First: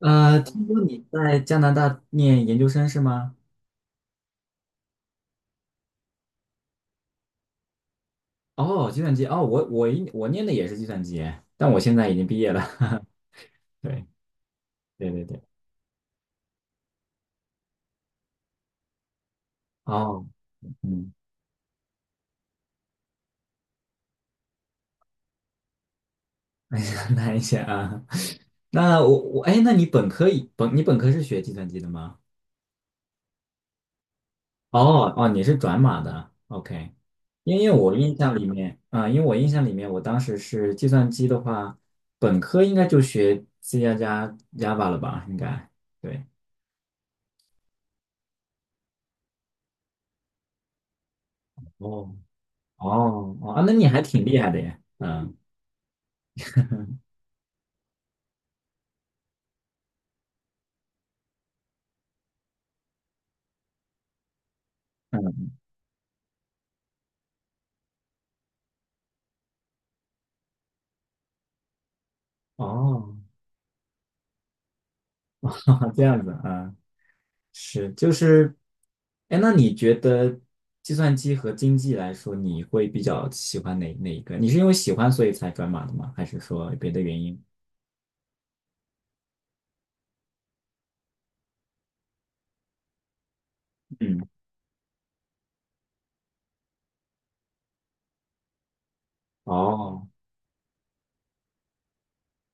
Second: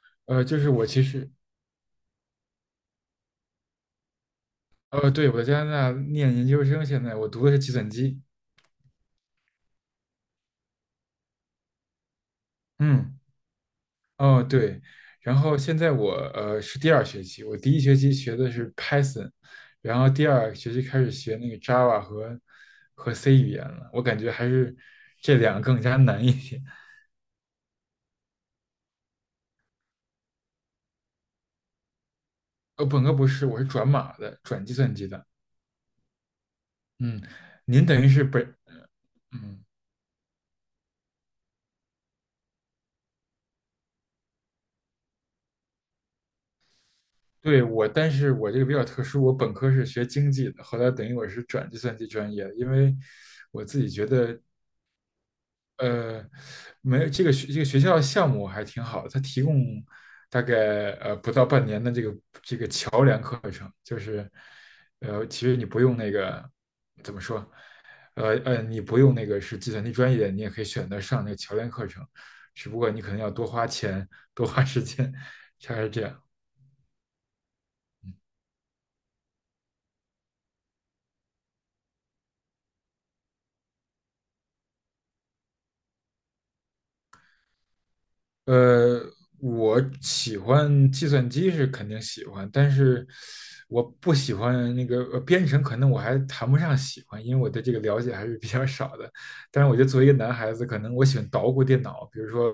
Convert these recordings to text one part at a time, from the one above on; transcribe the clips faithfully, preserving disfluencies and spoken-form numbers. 呃，呃，就听是说我其你实，在加拿大念研究生是吗？呃，对，我在加拿大念研究生，现在我读的是计算机，哦，计算机哦，我我一我念的也是计算机，但我现在已经毕业了。嗯，对哦，对，对对然对，后现在我呃是第二学期，我第一学期学的是 Python，然后第哦，二学期开始嗯，学那个 Java 和和 C 语言了，我感觉还是这两个更加难一点。哎呀，难一些啊。那我我哎，那你本科以本你本科是学计算机的吗？呃，本科不是，我是转码的，转计算机哦的，哦，你是转码的，OK。嗯，因为您我等于印是象本，里面，啊、因为我印嗯。象里面，我当时是计算机的话，本科应该就学 C 加加 Java 了吧？应该对。对，我，但是我这个比较特殊，我本科是学经济的，后来等于我是转计算机哦专业的，因为哦哦，啊我那自你己还觉挺厉得，害的呀！嗯呃，没有这个学这个学校项目还挺好的，它提供大概呃不到半年的这个桥梁课程，就是呃，其嗯，实你不用那个怎么说，呃呃，你不用那个是计算机专业，你也可以选择上那个桥梁课程，只不过你可哦，能要多花钱、多花时间，大概是 这这样。样子啊，是就是，哎，那你觉得计算机和经济来说，你会比较喜欢哪哪一个？你是因为喜欢所以才转码的吗？还是说别的原因？呃，我喜欢计算机是肯定喜欢，但是我不嗯，喜欢那个呃编程，可能我还谈不上喜欢，因为我对这个了解还是比较少的。但是我觉得作为哦一个男孩子，可能我喜欢捣鼓电脑，比如说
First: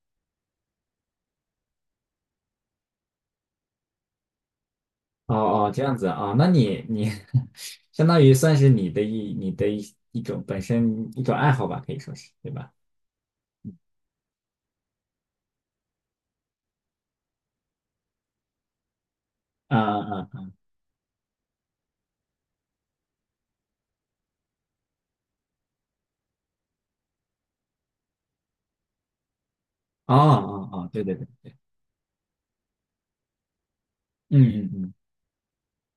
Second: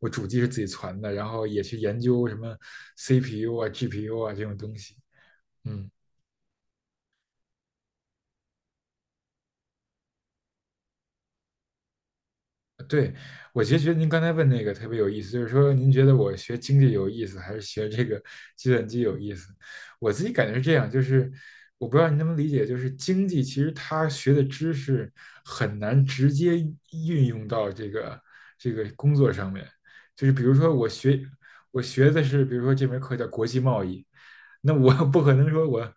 我主机是自己攒的，然后也去研究什么 C P U 啊、G P U 啊这种东西。哦哦，这嗯。样子啊，那你你 相当于算是你的一你的一一种本身一种爱好吧，可以说是，对吧？对，我其实觉得您刚才问那个特别有意思，就是说您觉得我学经济有意思，还是学这个计算机有意思？啊我自己啊感觉是这样，就是我不知道您能不能理解，就是经济其实它学的知识很难直接运用到这个这个工作上面，啊，就是比如哦哦说我哦，对对学对，我学的是，比如说这门课叫国际贸易，嗯嗯那我嗯不可能说我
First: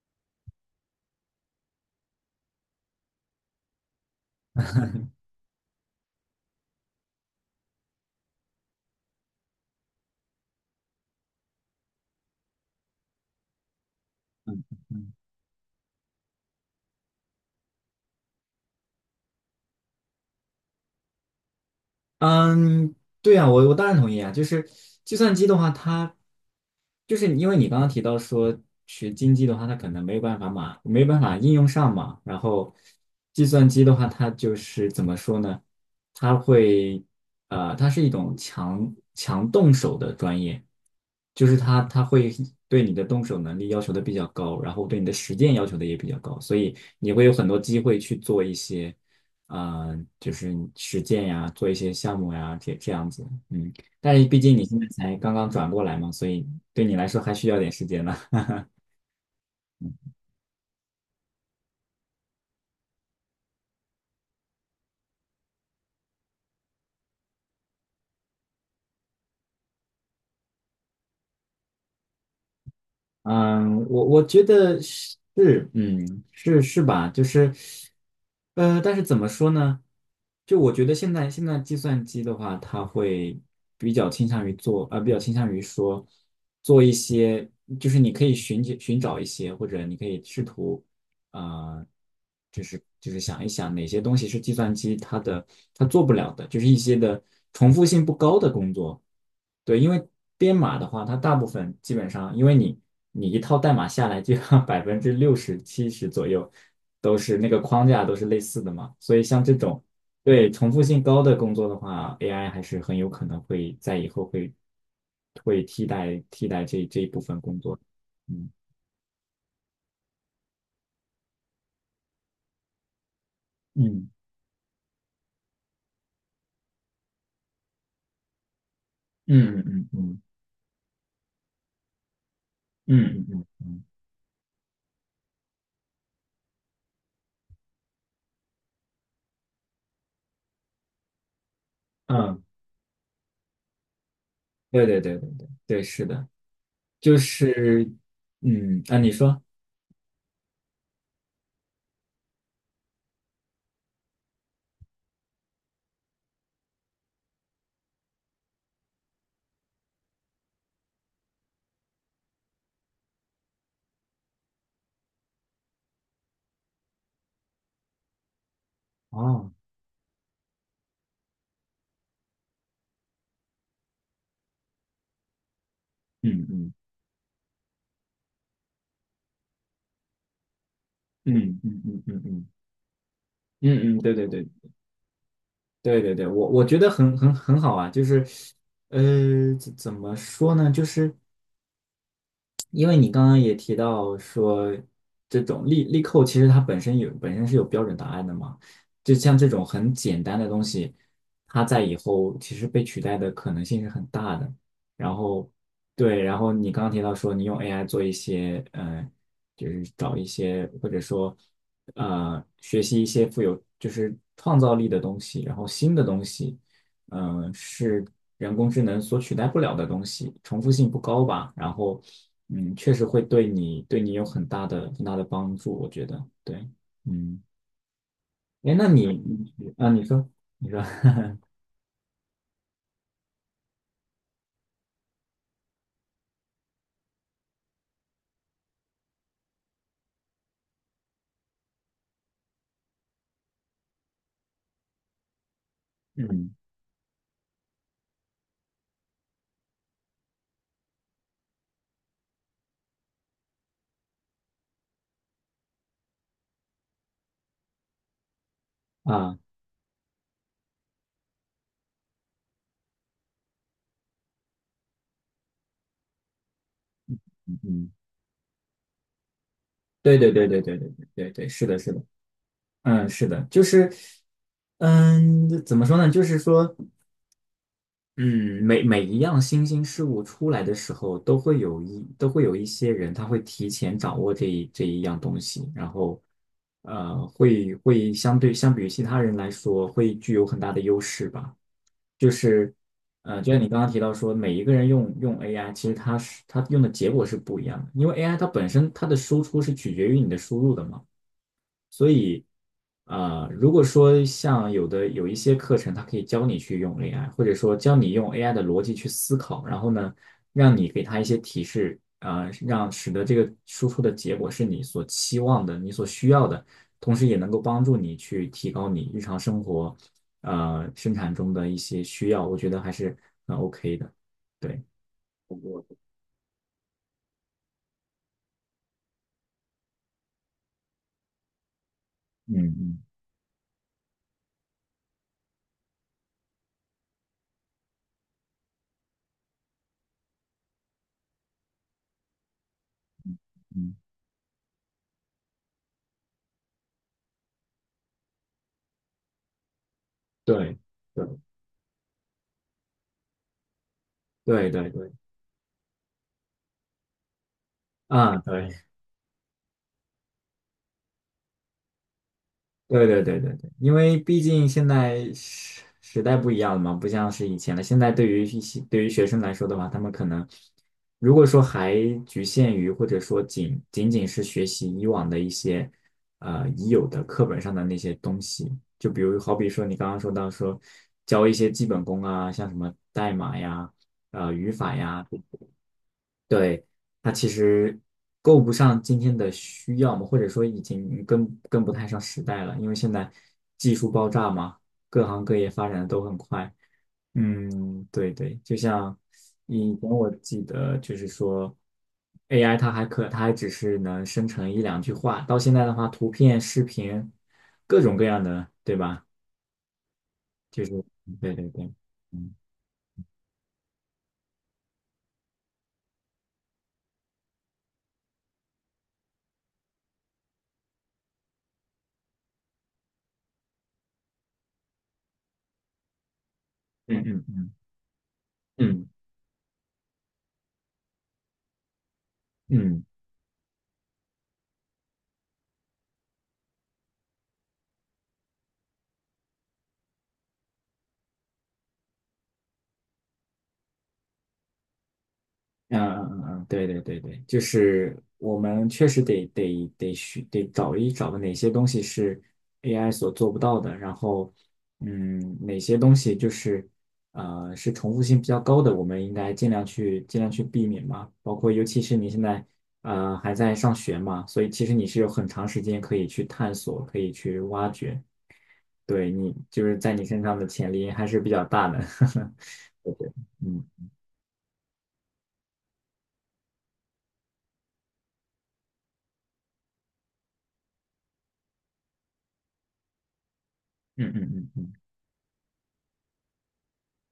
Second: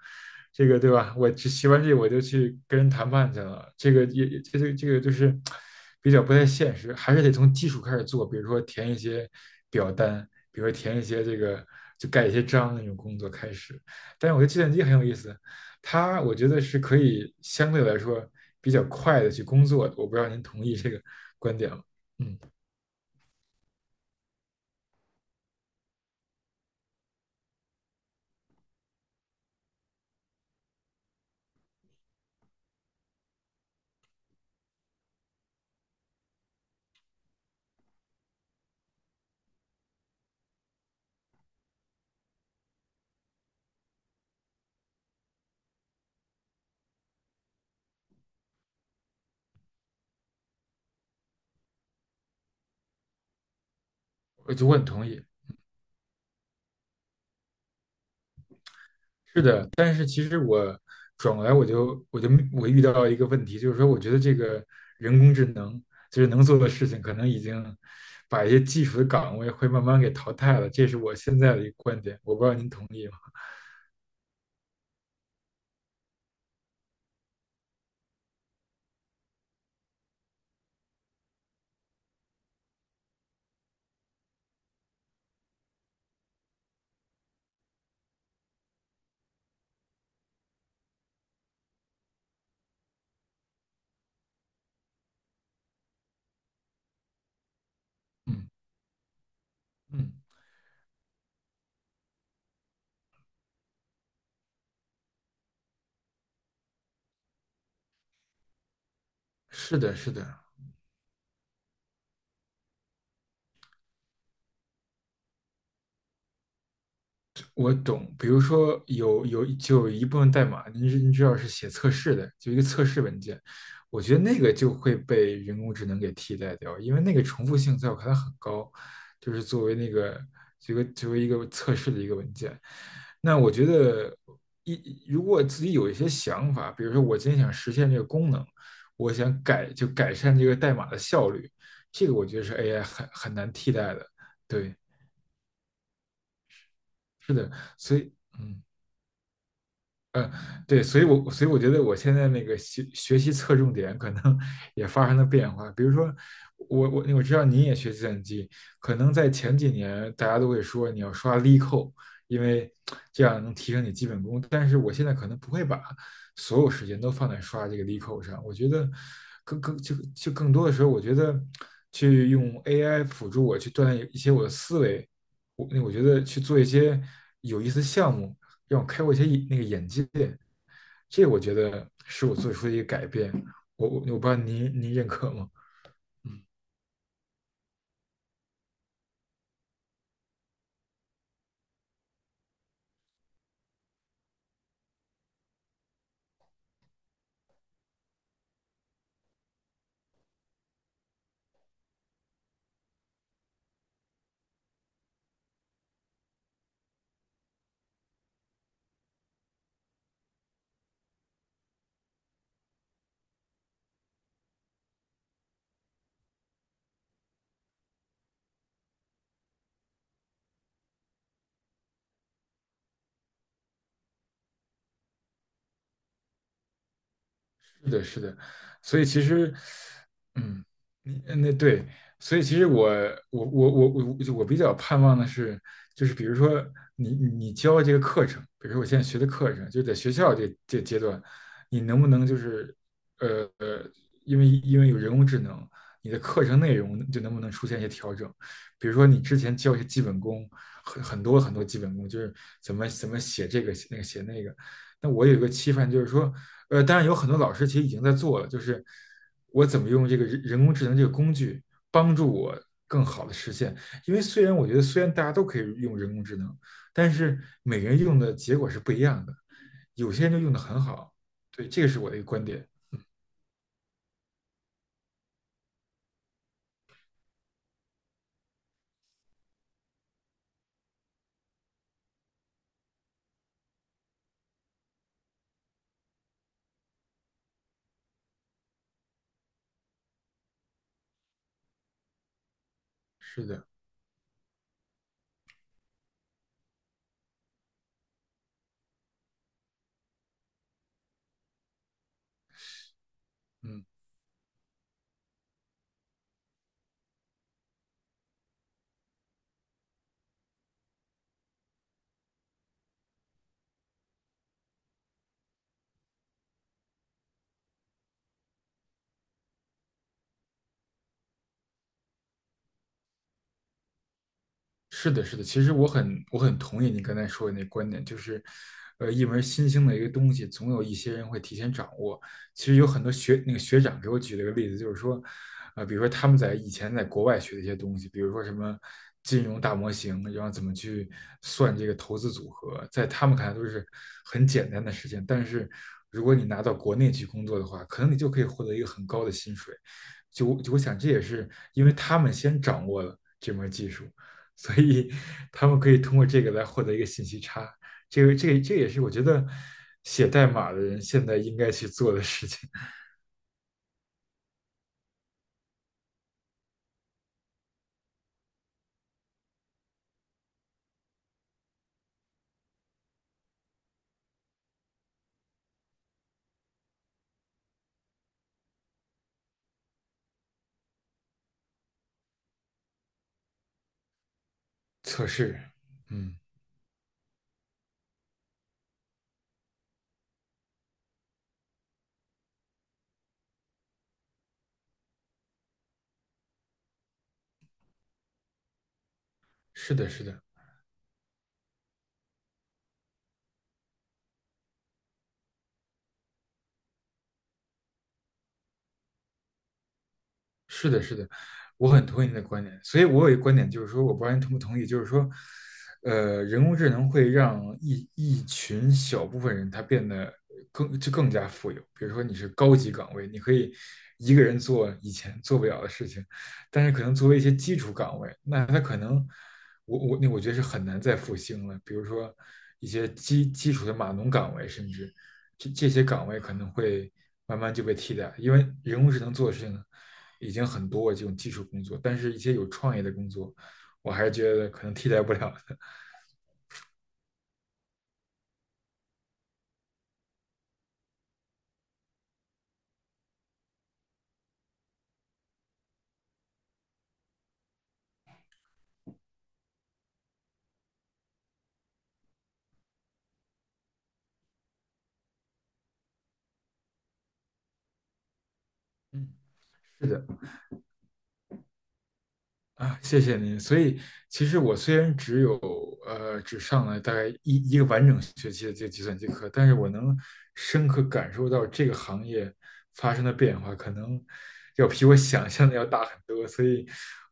这个对吧？我学完这个我就去跟人谈判去了，这个也也这个这个就是比较不太现实，还是得从基础开始做，比如说填一些表单，比如说填一些这个就盖一些章那种工作开始。但是我觉得计嗯算嗯。机很有嗯意思，它我觉得是可以相对来说比较快的去工作的，我不知道您同意这个观点吗？嗯，嗯，对啊，我我当然同意啊。就是计算机的话，它就是因为你刚刚提到说学经济的话，它可能没有办法嘛，没有办法应用上嘛。然后计算机的话，它就是怎么说呢？它会呃，它是一种强强动手的专业，就是它它会对你的动手能力要求的比较高，然后对你的实践要求的也比较高，所以你会有很多机会去做一些。呃，就是实践呀，做一些项目呀，这这样子，嗯，但是毕我竟你就我现很在同才意。刚刚转过来嘛，所以对你来说还需要点时间呢。是的，但是其实我转过来我就我就我遇到一个问题，就是说我觉得这个人工智能就是能做的事情，可能已经把一些基础的岗位会慢慢给淘汰了，这是我现在的一个观点，我不知道您同意吗？嗯，我我觉得是，嗯，是是吧？就是，呃，但是怎么说呢？就我觉得现在现在计算机的话，它会比较倾向于做，呃，比较倾向于说做一些，就是你可以寻求寻找一些，或者你可以试图。啊、呃就是就是想一想哪些东西是计算机它的它做不了的，就是一些的重复性不高嗯的工作。对，因为嗯，编码的话，它大部分基本上，因为你你一套代码下来，就要百分之六十七十左右都是那个框架都是类似的嘛，所以像这是种的，是的。对重复性高的工作的话，A I 还是很有可能会在以后会会替代替代这这一部分工我作。懂，比如嗯说有有就有一部分代码，你知您知道是写测试的，就一个测试文件，我嗯觉得那个就会被人工智能给替代掉，因为那个重复性在我看来很高，就是嗯作为嗯那个嗯这个作为一个测试的一个文件。嗯嗯那嗯嗯我觉嗯。得一如果自己有一些想法，比如说我今天想实现这个功能，我想改就改善这个代码的效率，这个我觉嗯得是 A I 很很难替代的。对，对对对对对对，是的，就是的，是所以嗯。嗯，啊，你说呃，对，所以我所以我觉得我现在那个学学习侧重点可能 也发生了变化。比如说，我我我知道你也学计算机，可能在前几年大家都会说你要刷力扣，因为 这样能提升你基本功。但是我现在可能不会把所有时间都放在刷这个力扣上。我觉得哦，更更就就更多的时候，我觉得去用 A I 辅助我去锻炼一些我的思维，我那我觉得去嗯做一嗯些有意思的项目。让我开阔一些那个眼界。这个我觉嗯嗯得嗯嗯是我嗯做出的一个改变。我我嗯嗯，对我对不知道对您您认可吗？对对对，我我觉得很很很好啊，就是呃，怎怎么说呢，就是。因为你刚刚也提到说，这种力力扣其实它本身有本身是有标准答案的嘛，就像这种很简单的东西，它在以后其实被取代的可能性是很大的。然后对，然后你刚刚提到说你用 A I 做一些，呃，就是找一些或者说呃学习一些富有就是创造力的东西，然后新的东西。嗯、是人工智能所取代不了的东西，重复性不高吧。然后，嗯，确实会对你对你有很大的很大的帮助，我觉得。对，嗯，是的，是的，哎，那所以你其你实，啊，你说，嗯，你说，你那对，所以其实我我我我我我比较盼望的是，就是比如说你你你教这个课程，比如说我现在学的课程，就在学校这这阶段，你能不能就是呃呃，因为因为有人工智能，你 的课嗯程内容就能不能出现一些调整？比如说你之前教一些基本功，很很多很多基本功，就是怎么怎么写这个写那个写那个，那我有一个期盼，就是说，呃，当然有很多老师其实已经在做了，就是啊，我怎么用这个人人工智能这个工具帮助我更好的实现。因为虽然我觉得虽然大家都可以用人工智能，但是每个嗯，人用的结果是不一样的，有对些对人就对用的对对很对对好。对对，是对，的，这个是是的，我的一个观点。嗯，是的，就是，嗯，怎么说呢？就是说。嗯，每每一样新兴事物出来的时候，都会有一都会有一些人，他会提前掌握这一这一样东西，然后，呃，会会相对相比于其他人来说，会具有很大的优势吧。就是，呃，是就像你的，刚刚提到说，每一个人用用 A I，其实它是它用的结果是不一样的，因为 A I 它本身它的输出是取决于你的输入的嘛。所以，呃，如果嗯。说像有的有一些课程，它可以教你去用 A I，或者说教你用 A I 的逻辑去思考，然后呢，让你给它一些提示，啊、让使得这个输出的结果是你所期望的、你所需要的，同时也能够帮助你去提高你日常生活，呃，生产中的一些需要，我觉得还是很 OK 的。对，是的，是的，其实我很我很同意你刚才说的那观点，就是，呃，一门新兴的一个东西，总有一些人会提前掌握。嗯其实有很嗯多学那个学长给我举了个例子，就是说，呃，比如说他们在以前在国外学的一些东西，比如说什么金融大模型，然后怎么去算这个投资组合，在他们看来都是嗯，很简单的事情，但是如果你拿到国内去工作的话，可能你就可以获得一个很高的薪水。就就对，我想，这也对，是因为他们先掌握了这门技术。对，所对，对，以他们可以通过这个来获得一个信息差。这个啊，这个这对。也是我觉得写代码的人现在应该去做的事情，对对对对对，因为毕竟现在时时代不一样了嘛，不像是以前了。现在对于一些对于学生来说的话，他们可能如果说还局限于或者说仅仅仅是学习以往的一些呃已有的课本上的那些东西，就比如好比说你刚刚说到说教一些基本功啊，像什么代码呀、呃语法 测呀。试。嗯，对，它其实够不上今天的需要嘛，或者说已经跟跟不太上时代了，因为现在技术爆炸嘛，各行各业发展的都很快。嗯，对对，就像以是前的，是我的。记得，就是说 A I 它还可，它还只是能生成一两句话，到现在的话，图片、视频，各种各样的，对吧？就是的，是，是的，对对我对，很同意你的嗯观点。所以我有一个观点，就是说，我不知道你同不同意，就是说，呃，人工智能会让一一群小部分人他变得更就更加富有。比如说，你是高级岗位，你可以一个人做以前做不了的事情，但是可能嗯作为一嗯些嗯基础岗位，那他可嗯。能我我那我觉得是很难再复兴了。比如说一嗯些基基础的码农岗位，甚至。这这些岗位可能会慢慢就被替代，因为人工智能做的事情已经很多这种技术工作，但是一些有创意的工作，我还是觉得可能替代不了的。嗯嗯嗯，对对对对，就是我们确实得得得需得找一找哪些东西是 A I 所做不到的，然后嗯，哪些东西就是呃是重复性比较高的，我们应该尽量去尽量去避免嘛。包括尤其是你现在呃还在上学嘛，所以其实你是有很长时间可以去探索，可以去挖掘，嗯，对你就是是在你的。身上的潜力还是比较大的。啊，对谢对，谢您。所以，其实我虽然只有呃只上了大概一一个完整学期的这个计算机课，但是我能深刻感受到这个行业发生的变化，可能嗯嗯嗯要嗯比我想象的要大很多。所以，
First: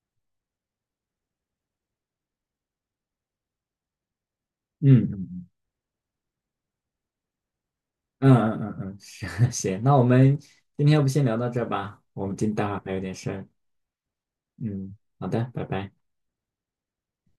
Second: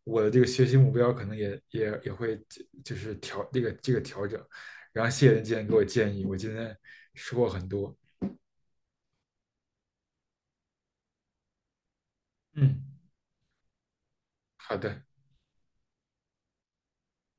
我的这个学习目标可能也也也会就是调这个这个调整。嗯然嗯嗯。后，谢谢您嗯今天给我建议，我今天收获很多。嗯嗯嗯嗯，行行那我们今天要不先聊到这儿吧，我们今待会儿嗯，还有点事儿好嗯，的。好的，拜拜。